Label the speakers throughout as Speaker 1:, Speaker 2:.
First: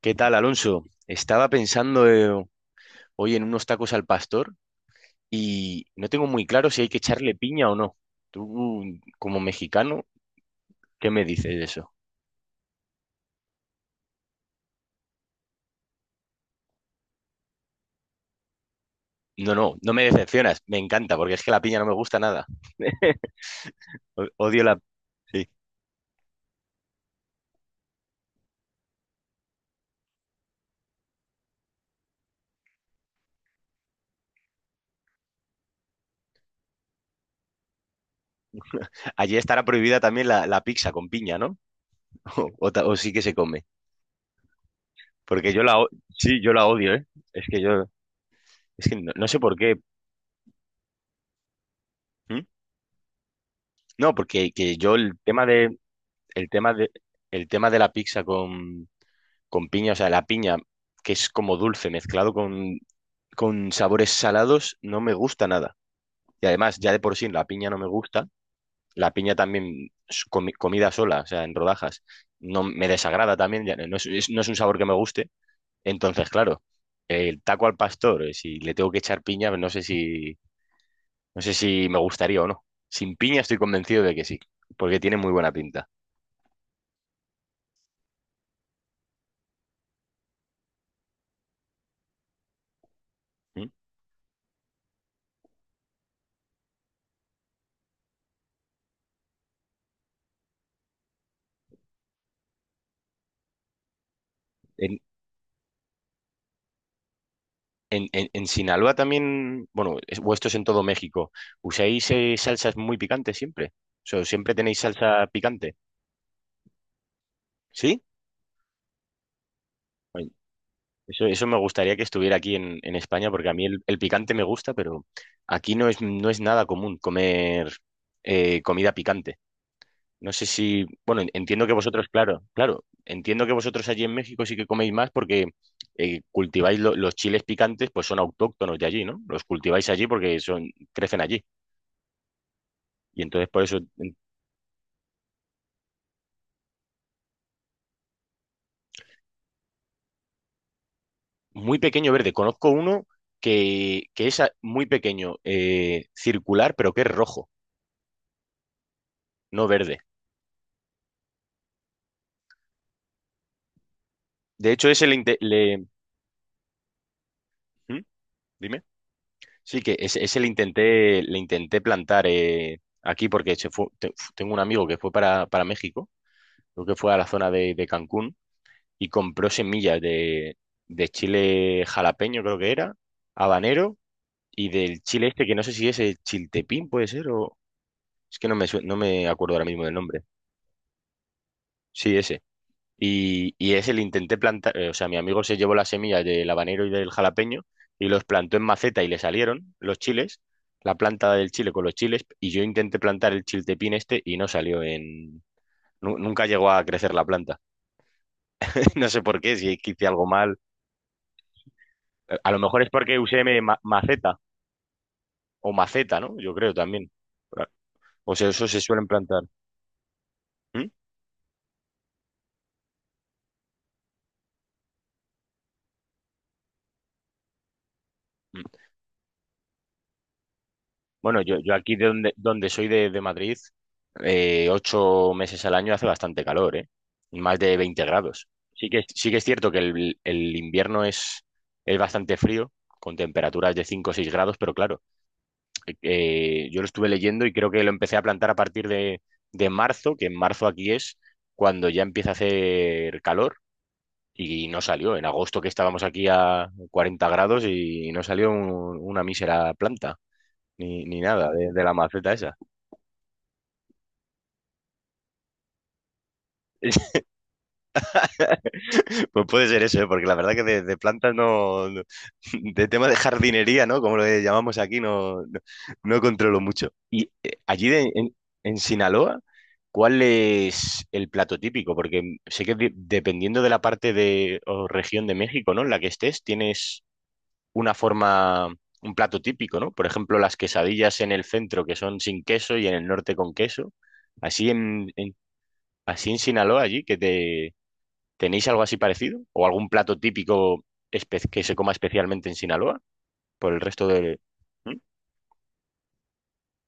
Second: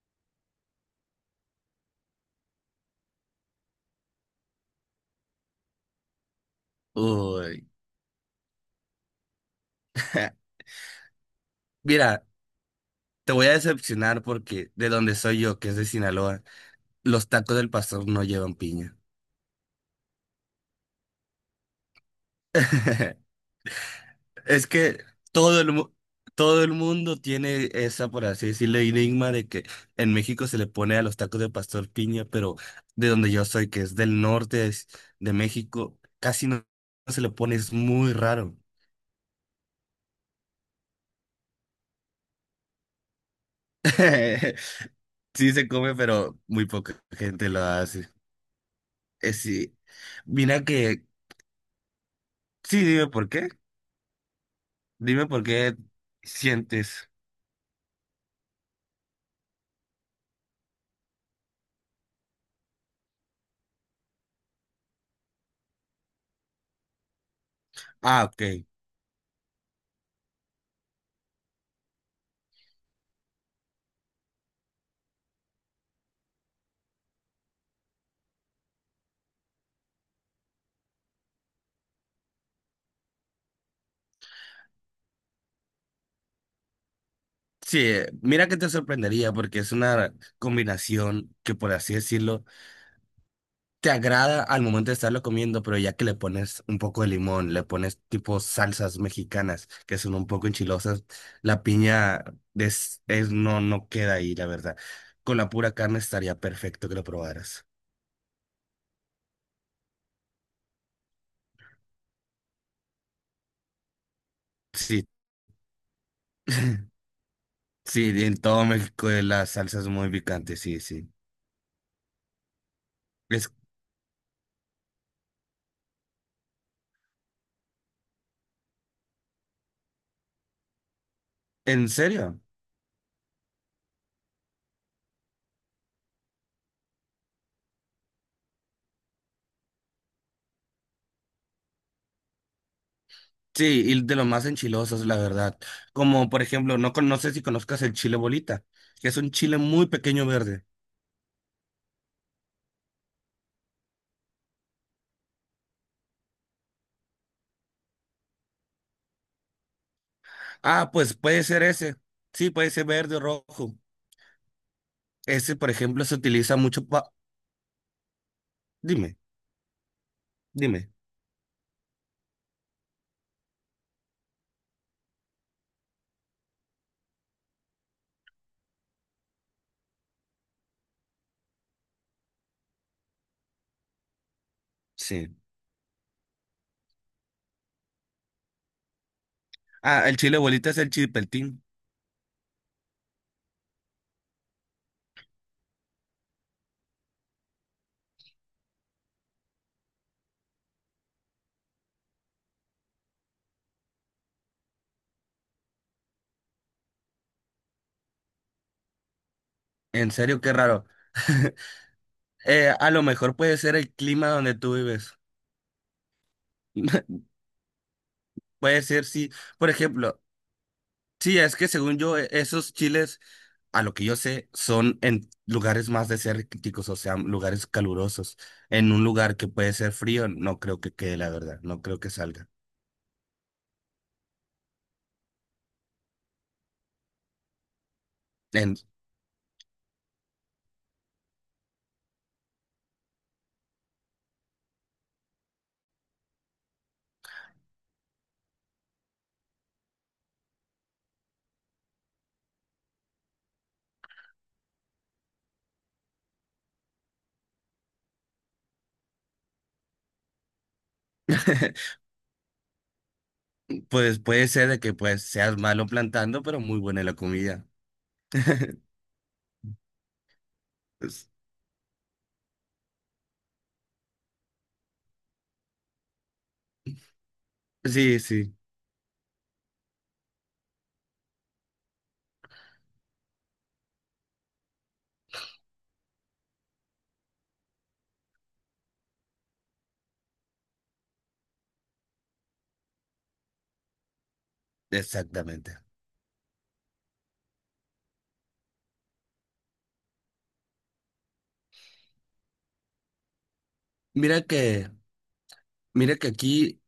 Speaker 1: ¿Qué tal, Alonso? Estaba pensando hoy en unos tacos al pastor y no tengo muy claro si hay que echarle
Speaker 2: Uy.
Speaker 1: piña o no. Tú, como mexicano, ¿qué me dices de eso?
Speaker 2: Mira, te voy a decepcionar porque de donde soy yo, que es de Sinaloa, los tacos del pastor no llevan piña.
Speaker 1: No, no, no me decepcionas. Me encanta, porque es que la piña no me gusta nada. Odio
Speaker 2: Es
Speaker 1: la...
Speaker 2: que
Speaker 1: Sí.
Speaker 2: todo el, mu- todo el mundo tiene esa, por así decirlo, enigma de que en México se le pone a los tacos de pastor piña, pero de donde yo soy, que es del norte de México, casi no se le pone, es muy raro.
Speaker 1: Allí estará prohibida también la pizza con piña, ¿no? O sí que se come.
Speaker 2: Sí
Speaker 1: Porque yo
Speaker 2: se
Speaker 1: la...
Speaker 2: come, pero
Speaker 1: Sí, yo
Speaker 2: muy
Speaker 1: la odio,
Speaker 2: poca
Speaker 1: ¿eh? Es
Speaker 2: gente lo
Speaker 1: que yo...
Speaker 2: hace.
Speaker 1: Es que no sé por qué.
Speaker 2: Sí. Mira que,
Speaker 1: ¿Mm?
Speaker 2: sí, dime por qué.
Speaker 1: No, porque que yo el
Speaker 2: Dime por
Speaker 1: tema
Speaker 2: qué
Speaker 1: de... El tema de...
Speaker 2: sientes.
Speaker 1: El tema de la pizza con piña, o sea, la piña, que es como dulce mezclado con sabores salados, no me gusta nada. Y además, ya de por sí, la piña no me
Speaker 2: Ah,
Speaker 1: gusta.
Speaker 2: ok.
Speaker 1: La piña también, comida sola, o sea, en rodajas, no me desagrada también, ya no es, no es un sabor que me guste. Entonces, claro, el taco al pastor, si le tengo que echar piña, no sé si me gustaría o no. Sin piña estoy convencido de que sí, porque tiene muy buena pinta.
Speaker 2: Sí, mira que te sorprendería porque es una combinación que, por así decirlo,
Speaker 1: ¿Mm?
Speaker 2: te agrada al momento de estarlo comiendo, pero ya que le pones un poco de limón, le pones tipo salsas mexicanas que son un poco enchilosas, la piña no, no queda ahí, la verdad.
Speaker 1: En-
Speaker 2: Con la pura carne estaría perfecto que lo probaras.
Speaker 1: en Sinaloa también, bueno, o esto es en todo México, ¿usáis salsas muy picantes siempre? O sea, ¿siempre tenéis
Speaker 2: Sí,
Speaker 1: salsa picante? ¿Sí?
Speaker 2: sí, en todo México las salsas muy
Speaker 1: Ay,
Speaker 2: picantes, sí, sí.
Speaker 1: Eso me gustaría que estuviera aquí en España, porque
Speaker 2: Es,
Speaker 1: a mí el picante me gusta, pero aquí no es nada común comer comida picante. No sé si, bueno, entiendo que
Speaker 2: ¿En
Speaker 1: vosotros,
Speaker 2: serio?
Speaker 1: claro, claro, entiendo que vosotros allí en México sí que coméis más porque cultiváis los chiles picantes, pues son autóctonos de allí, ¿no? Los cultiváis allí porque crecen allí. Y entonces por eso.
Speaker 2: Sí, y
Speaker 1: en-
Speaker 2: de los más enchilosos, la verdad. Como por ejemplo, no, no sé si conozcas el chile bolita, que es un chile muy pequeño verde.
Speaker 1: muy pequeño verde. Conozco uno que es muy pequeño, circular, pero que es rojo, no verde.
Speaker 2: Ah, pues puede ser ese. Sí, puede ser verde o rojo.
Speaker 1: De hecho, ese le, inte-
Speaker 2: Ese, por
Speaker 1: le-
Speaker 2: ejemplo, se utiliza mucho pa...
Speaker 1: ¿Mm? Dime.
Speaker 2: Dime,
Speaker 1: Sí, que ese le
Speaker 2: dime.
Speaker 1: intenté, le intenté plantar aquí porque se fue, tengo un amigo que fue para México, creo que fue a la zona de Cancún y compró semillas de chile jalapeño, creo que era, habanero, y del chile
Speaker 2: Sí.
Speaker 1: este, que no sé si es el chiltepín, puede ser, o es que no me acuerdo ahora mismo del
Speaker 2: Ah, el
Speaker 1: nombre.
Speaker 2: chile bolita es el chilpeltín.
Speaker 1: Sí, ese. Y ese le intenté plantar, o sea, mi amigo se llevó las semillas del habanero y del jalapeño y los plantó en maceta y le salieron los chiles, la planta del chile con los chiles, y yo intenté plantar el chiltepín este y no salió en... Nunca llegó a crecer la planta. No sé por qué, si es que hice
Speaker 2: En
Speaker 1: algo
Speaker 2: serio, qué
Speaker 1: mal.
Speaker 2: raro.
Speaker 1: A lo mejor es
Speaker 2: A lo
Speaker 1: porque
Speaker 2: mejor
Speaker 1: usé
Speaker 2: puede ser el clima
Speaker 1: maceta
Speaker 2: donde tú vives.
Speaker 1: o maceta, ¿no? Yo creo también. Claro. O sea, eso se
Speaker 2: Puede ser,
Speaker 1: suelen
Speaker 2: sí.
Speaker 1: plantar.
Speaker 2: Por ejemplo,
Speaker 1: ¿Mm?
Speaker 2: sí, es que según yo, esos chiles. A lo que yo sé, son en lugares más desérticos, o sea, lugares calurosos. En un lugar que puede ser frío, no creo que quede, la
Speaker 1: Bueno, yo,
Speaker 2: verdad,
Speaker 1: yo
Speaker 2: no
Speaker 1: aquí
Speaker 2: creo
Speaker 1: de
Speaker 2: que
Speaker 1: donde,
Speaker 2: salga.
Speaker 1: donde soy de Madrid, 8 meses al año hace bastante calor, ¿eh? Más de 20 grados.
Speaker 2: En-
Speaker 1: Sí que, sí que es cierto que el invierno es bastante frío, con temperaturas de 5 o 6 grados, pero claro, yo lo estuve leyendo y creo que lo empecé a plantar a partir de marzo, que en marzo aquí es cuando ya empieza a hacer calor y no salió. En agosto que estábamos aquí a 40 grados y no salió una mísera planta, ni nada de la maceta esa.
Speaker 2: pues puede ser de que pues seas malo plantando, pero muy buena la comida.
Speaker 1: Pues puede ser eso, ¿eh? Porque la verdad que de plantas no, De tema de jardinería, ¿no? Como lo llamamos aquí, no controlo mucho. Y allí
Speaker 2: Sí,
Speaker 1: en,
Speaker 2: sí,
Speaker 1: en Sinaloa, ¿cuál es el plato típico? Porque sé que dependiendo de la parte o región de México, ¿no? En la que estés, tienes una forma, un plato típico, ¿no? Por ejemplo, las quesadillas en el centro, que son sin queso, y en el norte con queso. Así en, en-
Speaker 2: exactamente.
Speaker 1: así en Sinaloa, allí, que. ¿Tenéis algo así parecido? ¿O algún plato típico que se coma especialmente en Sinaloa? Por el resto de...
Speaker 2: Mira que
Speaker 1: ¿Mm?
Speaker 2: Mira que aquí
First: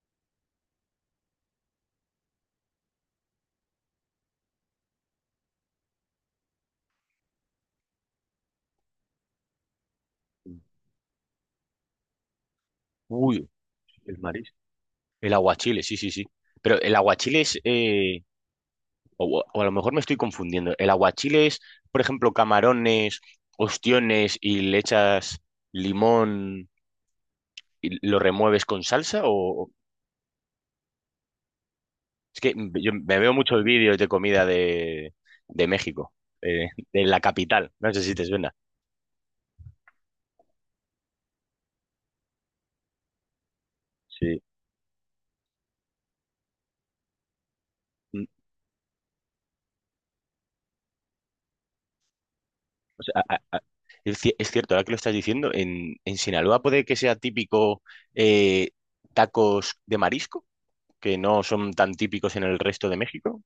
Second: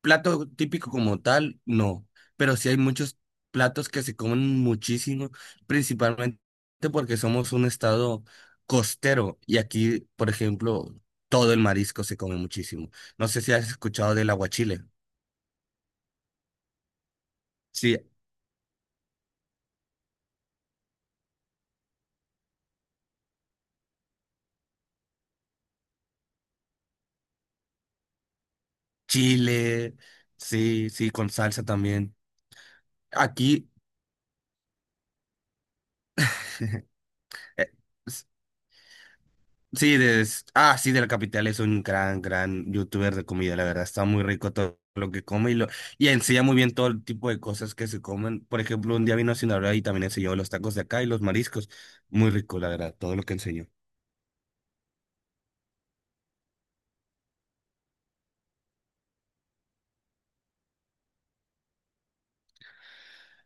Speaker 2: plato típico como tal, no, pero sí hay muchos platos que se comen muchísimo, principalmente porque somos un estado costero y aquí, por ejemplo, todo el marisco se come muchísimo. No sé
Speaker 1: Uy,
Speaker 2: si has escuchado
Speaker 1: el
Speaker 2: del
Speaker 1: marisco.
Speaker 2: aguachile.
Speaker 1: El aguachile, sí, sí, sí. Pero el aguachile es...
Speaker 2: Sí,
Speaker 1: o a lo mejor me estoy confundiendo. El aguachile es, por ejemplo, camarones, ostiones y le echas limón y lo remueves con salsa. O...
Speaker 2: chile, sí, sí, con salsa también.
Speaker 1: Es que yo me veo muchos
Speaker 2: Aquí,
Speaker 1: vídeos de comida de México, de la capital.
Speaker 2: eh,
Speaker 1: No sé si te suena.
Speaker 2: sí, ah, sí, de la capital es un gran, gran youtuber de comida, la verdad. Está muy
Speaker 1: Sí.
Speaker 2: rico todo lo que come y y enseña muy bien todo el tipo de cosas que se
Speaker 1: Mm.
Speaker 2: comen. Por ejemplo, un día vino a Sinaloa y también enseñó los tacos de acá y los mariscos. Muy rico, la verdad,
Speaker 1: O
Speaker 2: todo lo
Speaker 1: sea,
Speaker 2: que enseñó.
Speaker 1: es cierto, ahora que lo estás diciendo, en Sinaloa puede que sea típico eh, tacos de marisco, que no son tan típicos en el resto de México.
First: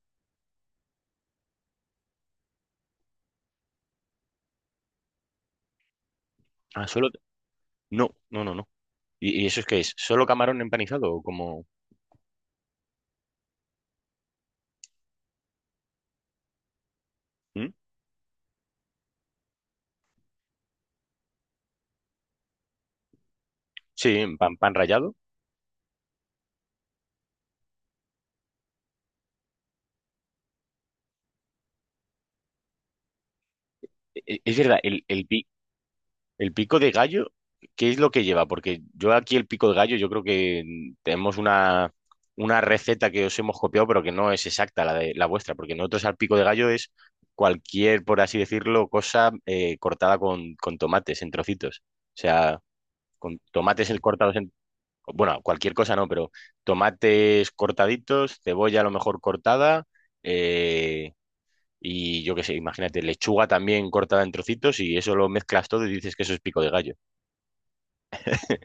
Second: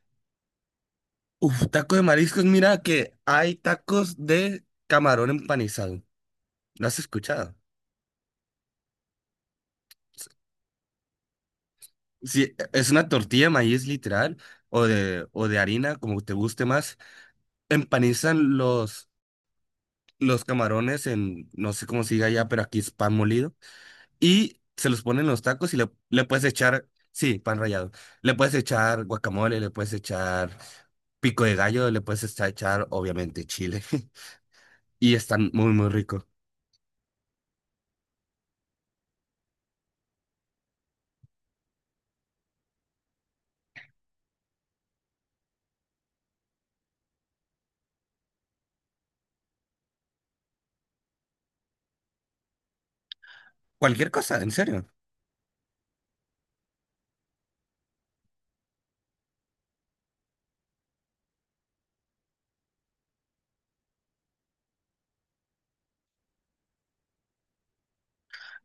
Speaker 2: Uf, taco de mariscos, mira que hay tacos de camarón empanizado.
Speaker 1: Ah,
Speaker 2: ¿Lo has
Speaker 1: solo...
Speaker 2: escuchado?
Speaker 1: No, no, no, no. ¿Y eso es que es? ¿Solo camarón empanizado o como...
Speaker 2: Sí, es una tortilla de maíz literal o de harina, como te guste más.
Speaker 1: ¿Mm?
Speaker 2: Empanizan los camarones en, no sé cómo se diga allá, pero aquí es pan molido.
Speaker 1: Sí, pan,
Speaker 2: Y
Speaker 1: pan
Speaker 2: se los
Speaker 1: rallado.
Speaker 2: ponen en los tacos y le puedes echar, sí, pan rallado. Le puedes echar guacamole, le puedes echar pico de gallo, le puedes echar, obviamente, chile.
Speaker 1: E- e- Es verdad, el,
Speaker 2: Y
Speaker 1: el, pi-
Speaker 2: están muy, muy rico.
Speaker 1: El pico de gallo, ¿qué es lo que lleva? Porque yo aquí el pico de gallo, yo creo que tenemos una receta que os hemos copiado, pero que no es exacta la de la vuestra, porque nosotros al pico de gallo es cualquier, por así decirlo, cosa cortada con tomates en trocitos. O sea, con tomates
Speaker 2: Cualquier
Speaker 1: cortados
Speaker 2: cosa, en
Speaker 1: en...
Speaker 2: serio.
Speaker 1: Bueno, cualquier cosa no, pero tomates cortaditos, cebolla a lo mejor cortada, eh, y yo qué sé, imagínate, lechuga también cortada en trocitos, y eso lo mezclas todo y dices que eso es pico de gallo.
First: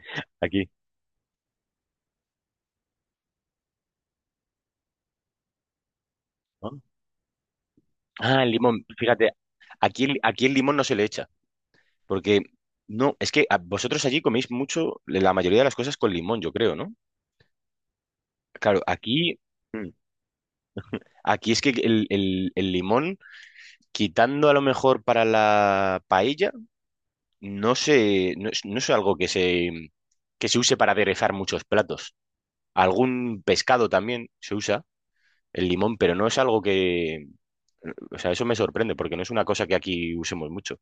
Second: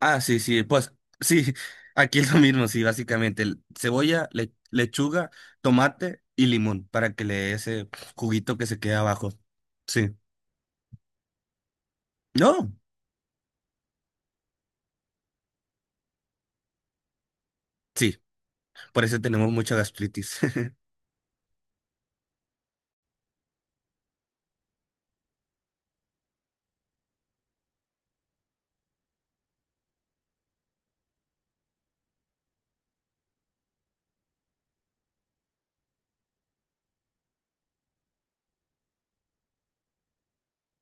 Speaker 2: Ah, sí, sí,
Speaker 1: Aquí,
Speaker 2: pues sí, aquí es lo mismo, sí, básicamente. Cebolla, lechuga, tomate y
Speaker 1: ¿no?
Speaker 2: limón para que le dé ese
Speaker 1: Ah, el
Speaker 2: juguito que se
Speaker 1: limón,
Speaker 2: queda
Speaker 1: fíjate,
Speaker 2: abajo.
Speaker 1: aquí,
Speaker 2: Sí.
Speaker 1: aquí el limón no se le echa, porque
Speaker 2: No,
Speaker 1: no, es que vosotros allí coméis mucho, la mayoría de las cosas con limón, yo creo, ¿no?
Speaker 2: sí,
Speaker 1: Claro,
Speaker 2: por eso
Speaker 1: aquí,
Speaker 2: tenemos mucha
Speaker 1: mm,
Speaker 2: gastritis.
Speaker 1: aquí es que el limón, quitando a lo mejor para la paella, no es algo que se use para aderezar muchos platos. Algún pescado también se usa el limón, pero no es algo que, o sea, eso me sorprende, porque no es una cosa que aquí usemos mucho.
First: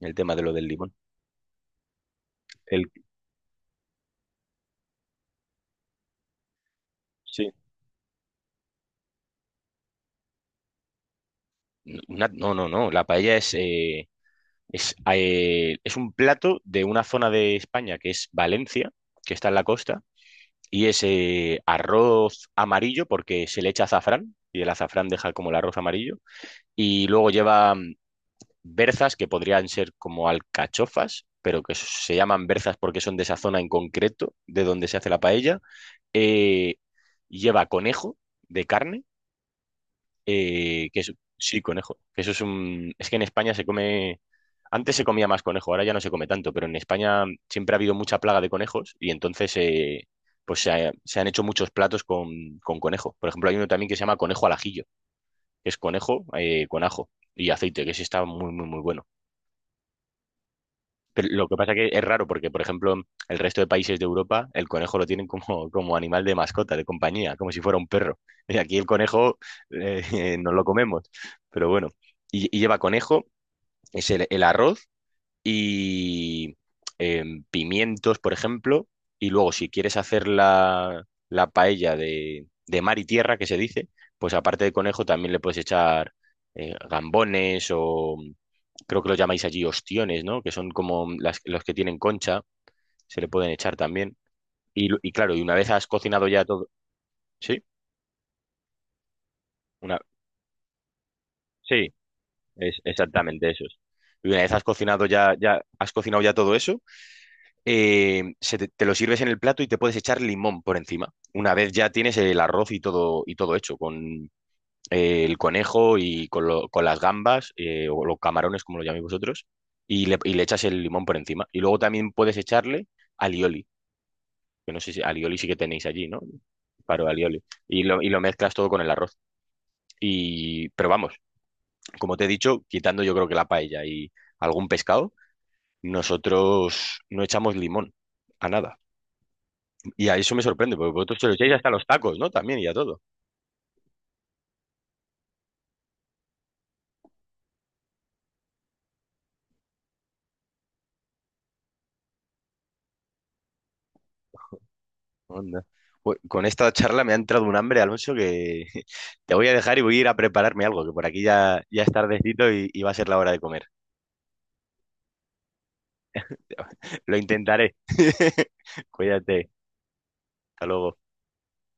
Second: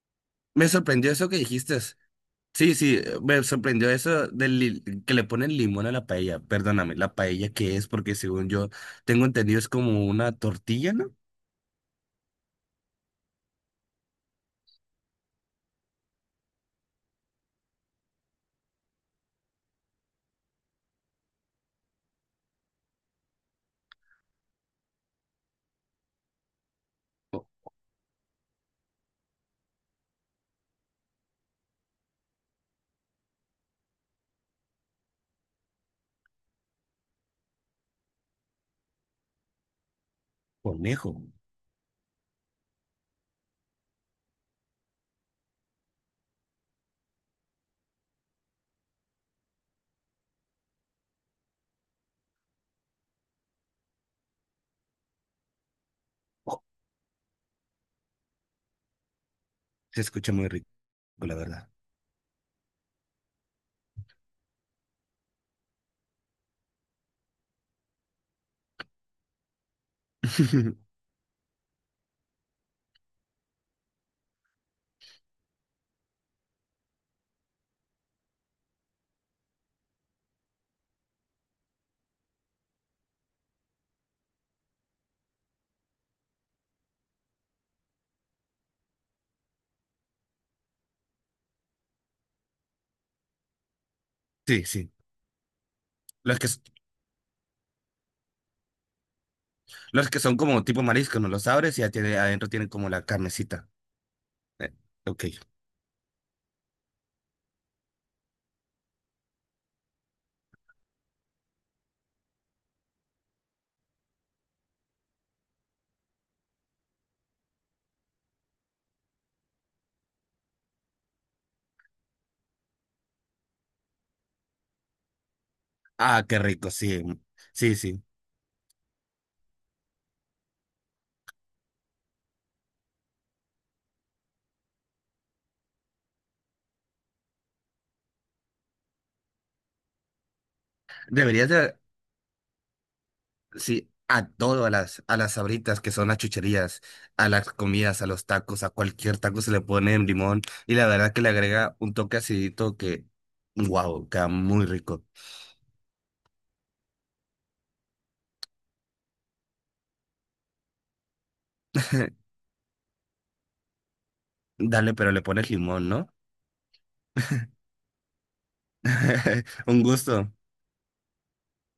Speaker 1: El tema de lo del
Speaker 2: Me
Speaker 1: limón.
Speaker 2: sorprendió eso que dijiste. Sí,
Speaker 1: El,
Speaker 2: sí, me sorprendió eso que le ponen limón a la paella. Perdóname, ¿la paella
Speaker 1: sí.
Speaker 2: qué es? Porque según yo tengo entendido es como una tortilla, ¿no?
Speaker 1: No, no, no. La paella es un plato de una zona de España que es Valencia, que está en la costa, y es arroz amarillo porque se le echa azafrán y el azafrán deja como el arroz amarillo. Y luego lleva berzas que podrían ser como alcachofas, pero que se llaman berzas porque son de esa zona en concreto de donde se hace la paella. Eh, lleva conejo de carne. Eh, que es-
Speaker 2: Conejo.
Speaker 1: sí, conejo. Que eso es un. Es que en España se come. Antes se comía más conejo, ahora ya no se come tanto, pero en España siempre ha habido mucha plaga de conejos y entonces pues se han hecho muchos platos con conejo. Por ejemplo, hay uno también que se llama conejo al ajillo, que es conejo
Speaker 2: Oh,
Speaker 1: con ajo y aceite, que ese está muy, muy, muy bueno.
Speaker 2: se escucha muy rico,
Speaker 1: Pero
Speaker 2: la
Speaker 1: lo que
Speaker 2: verdad.
Speaker 1: pasa que es raro porque, por ejemplo, el resto de países de Europa, el conejo lo tienen como animal de mascota, de compañía, como si fuera un perro. Y aquí el conejo nos lo comemos, pero bueno. Y lleva conejo, es el arroz, y pimientos, por ejemplo. Y luego, si quieres hacer la paella de mar y tierra, que se dice, pues aparte de conejo también le puedes echar gambones o creo que lo llamáis allí ostiones, ¿no? Que son como los que tienen concha, se le pueden echar también.
Speaker 2: Sí,
Speaker 1: Y,
Speaker 2: sí.
Speaker 1: lo- y claro, y una vez has cocinado
Speaker 2: Los
Speaker 1: ya
Speaker 2: que, s-
Speaker 1: todo, ¿sí? Una,
Speaker 2: los que son como tipo marisco, ¿no? Los abres y ya
Speaker 1: sí,
Speaker 2: tiene, adentro tienen
Speaker 1: es
Speaker 2: como la
Speaker 1: exactamente eso.
Speaker 2: carnecita.
Speaker 1: Y una vez has
Speaker 2: Eh,
Speaker 1: cocinado
Speaker 2: ok.
Speaker 1: ya, ya, has cocinado ya todo eso, te lo sirves en el plato y te puedes echar limón por encima. Una vez ya tienes el arroz y todo hecho, con el conejo y con las gambas, o los camarones, como lo llaméis vosotros, y le echas el limón por encima. Y luego también puedes echarle alioli, que no sé si alioli sí que tenéis allí, ¿no?
Speaker 2: Ah, qué rico, sí.
Speaker 1: Claro, alioli.
Speaker 2: Sí,
Speaker 1: Y lo,
Speaker 2: sí.
Speaker 1: y lo mezclas todo con el arroz. Pero vamos, como te he dicho, quitando yo creo que la paella y algún pescado, nosotros no echamos limón a nada. Y a eso me sorprende, porque vosotros se lo
Speaker 2: Deberías
Speaker 1: echáis hasta a
Speaker 2: de
Speaker 1: los tacos, ¿no? También y a todo.
Speaker 2: sí, a todo a las sabritas que son las chucherías, a las comidas, a los tacos, a cualquier taco se le pone limón y la verdad que le agrega un toque acidito que, wow, queda muy rico.
Speaker 1: Anda. Con esta charla me ha entrado un hambre, Alonso, que te voy a dejar y voy a ir a prepararme algo, que por aquí ya es tardecito y va a ser la hora de comer.
Speaker 2: Dale, pero le pones limón, ¿no?
Speaker 1: Lo intentaré. Cuídate.
Speaker 2: Un gusto.
Speaker 1: Hasta luego.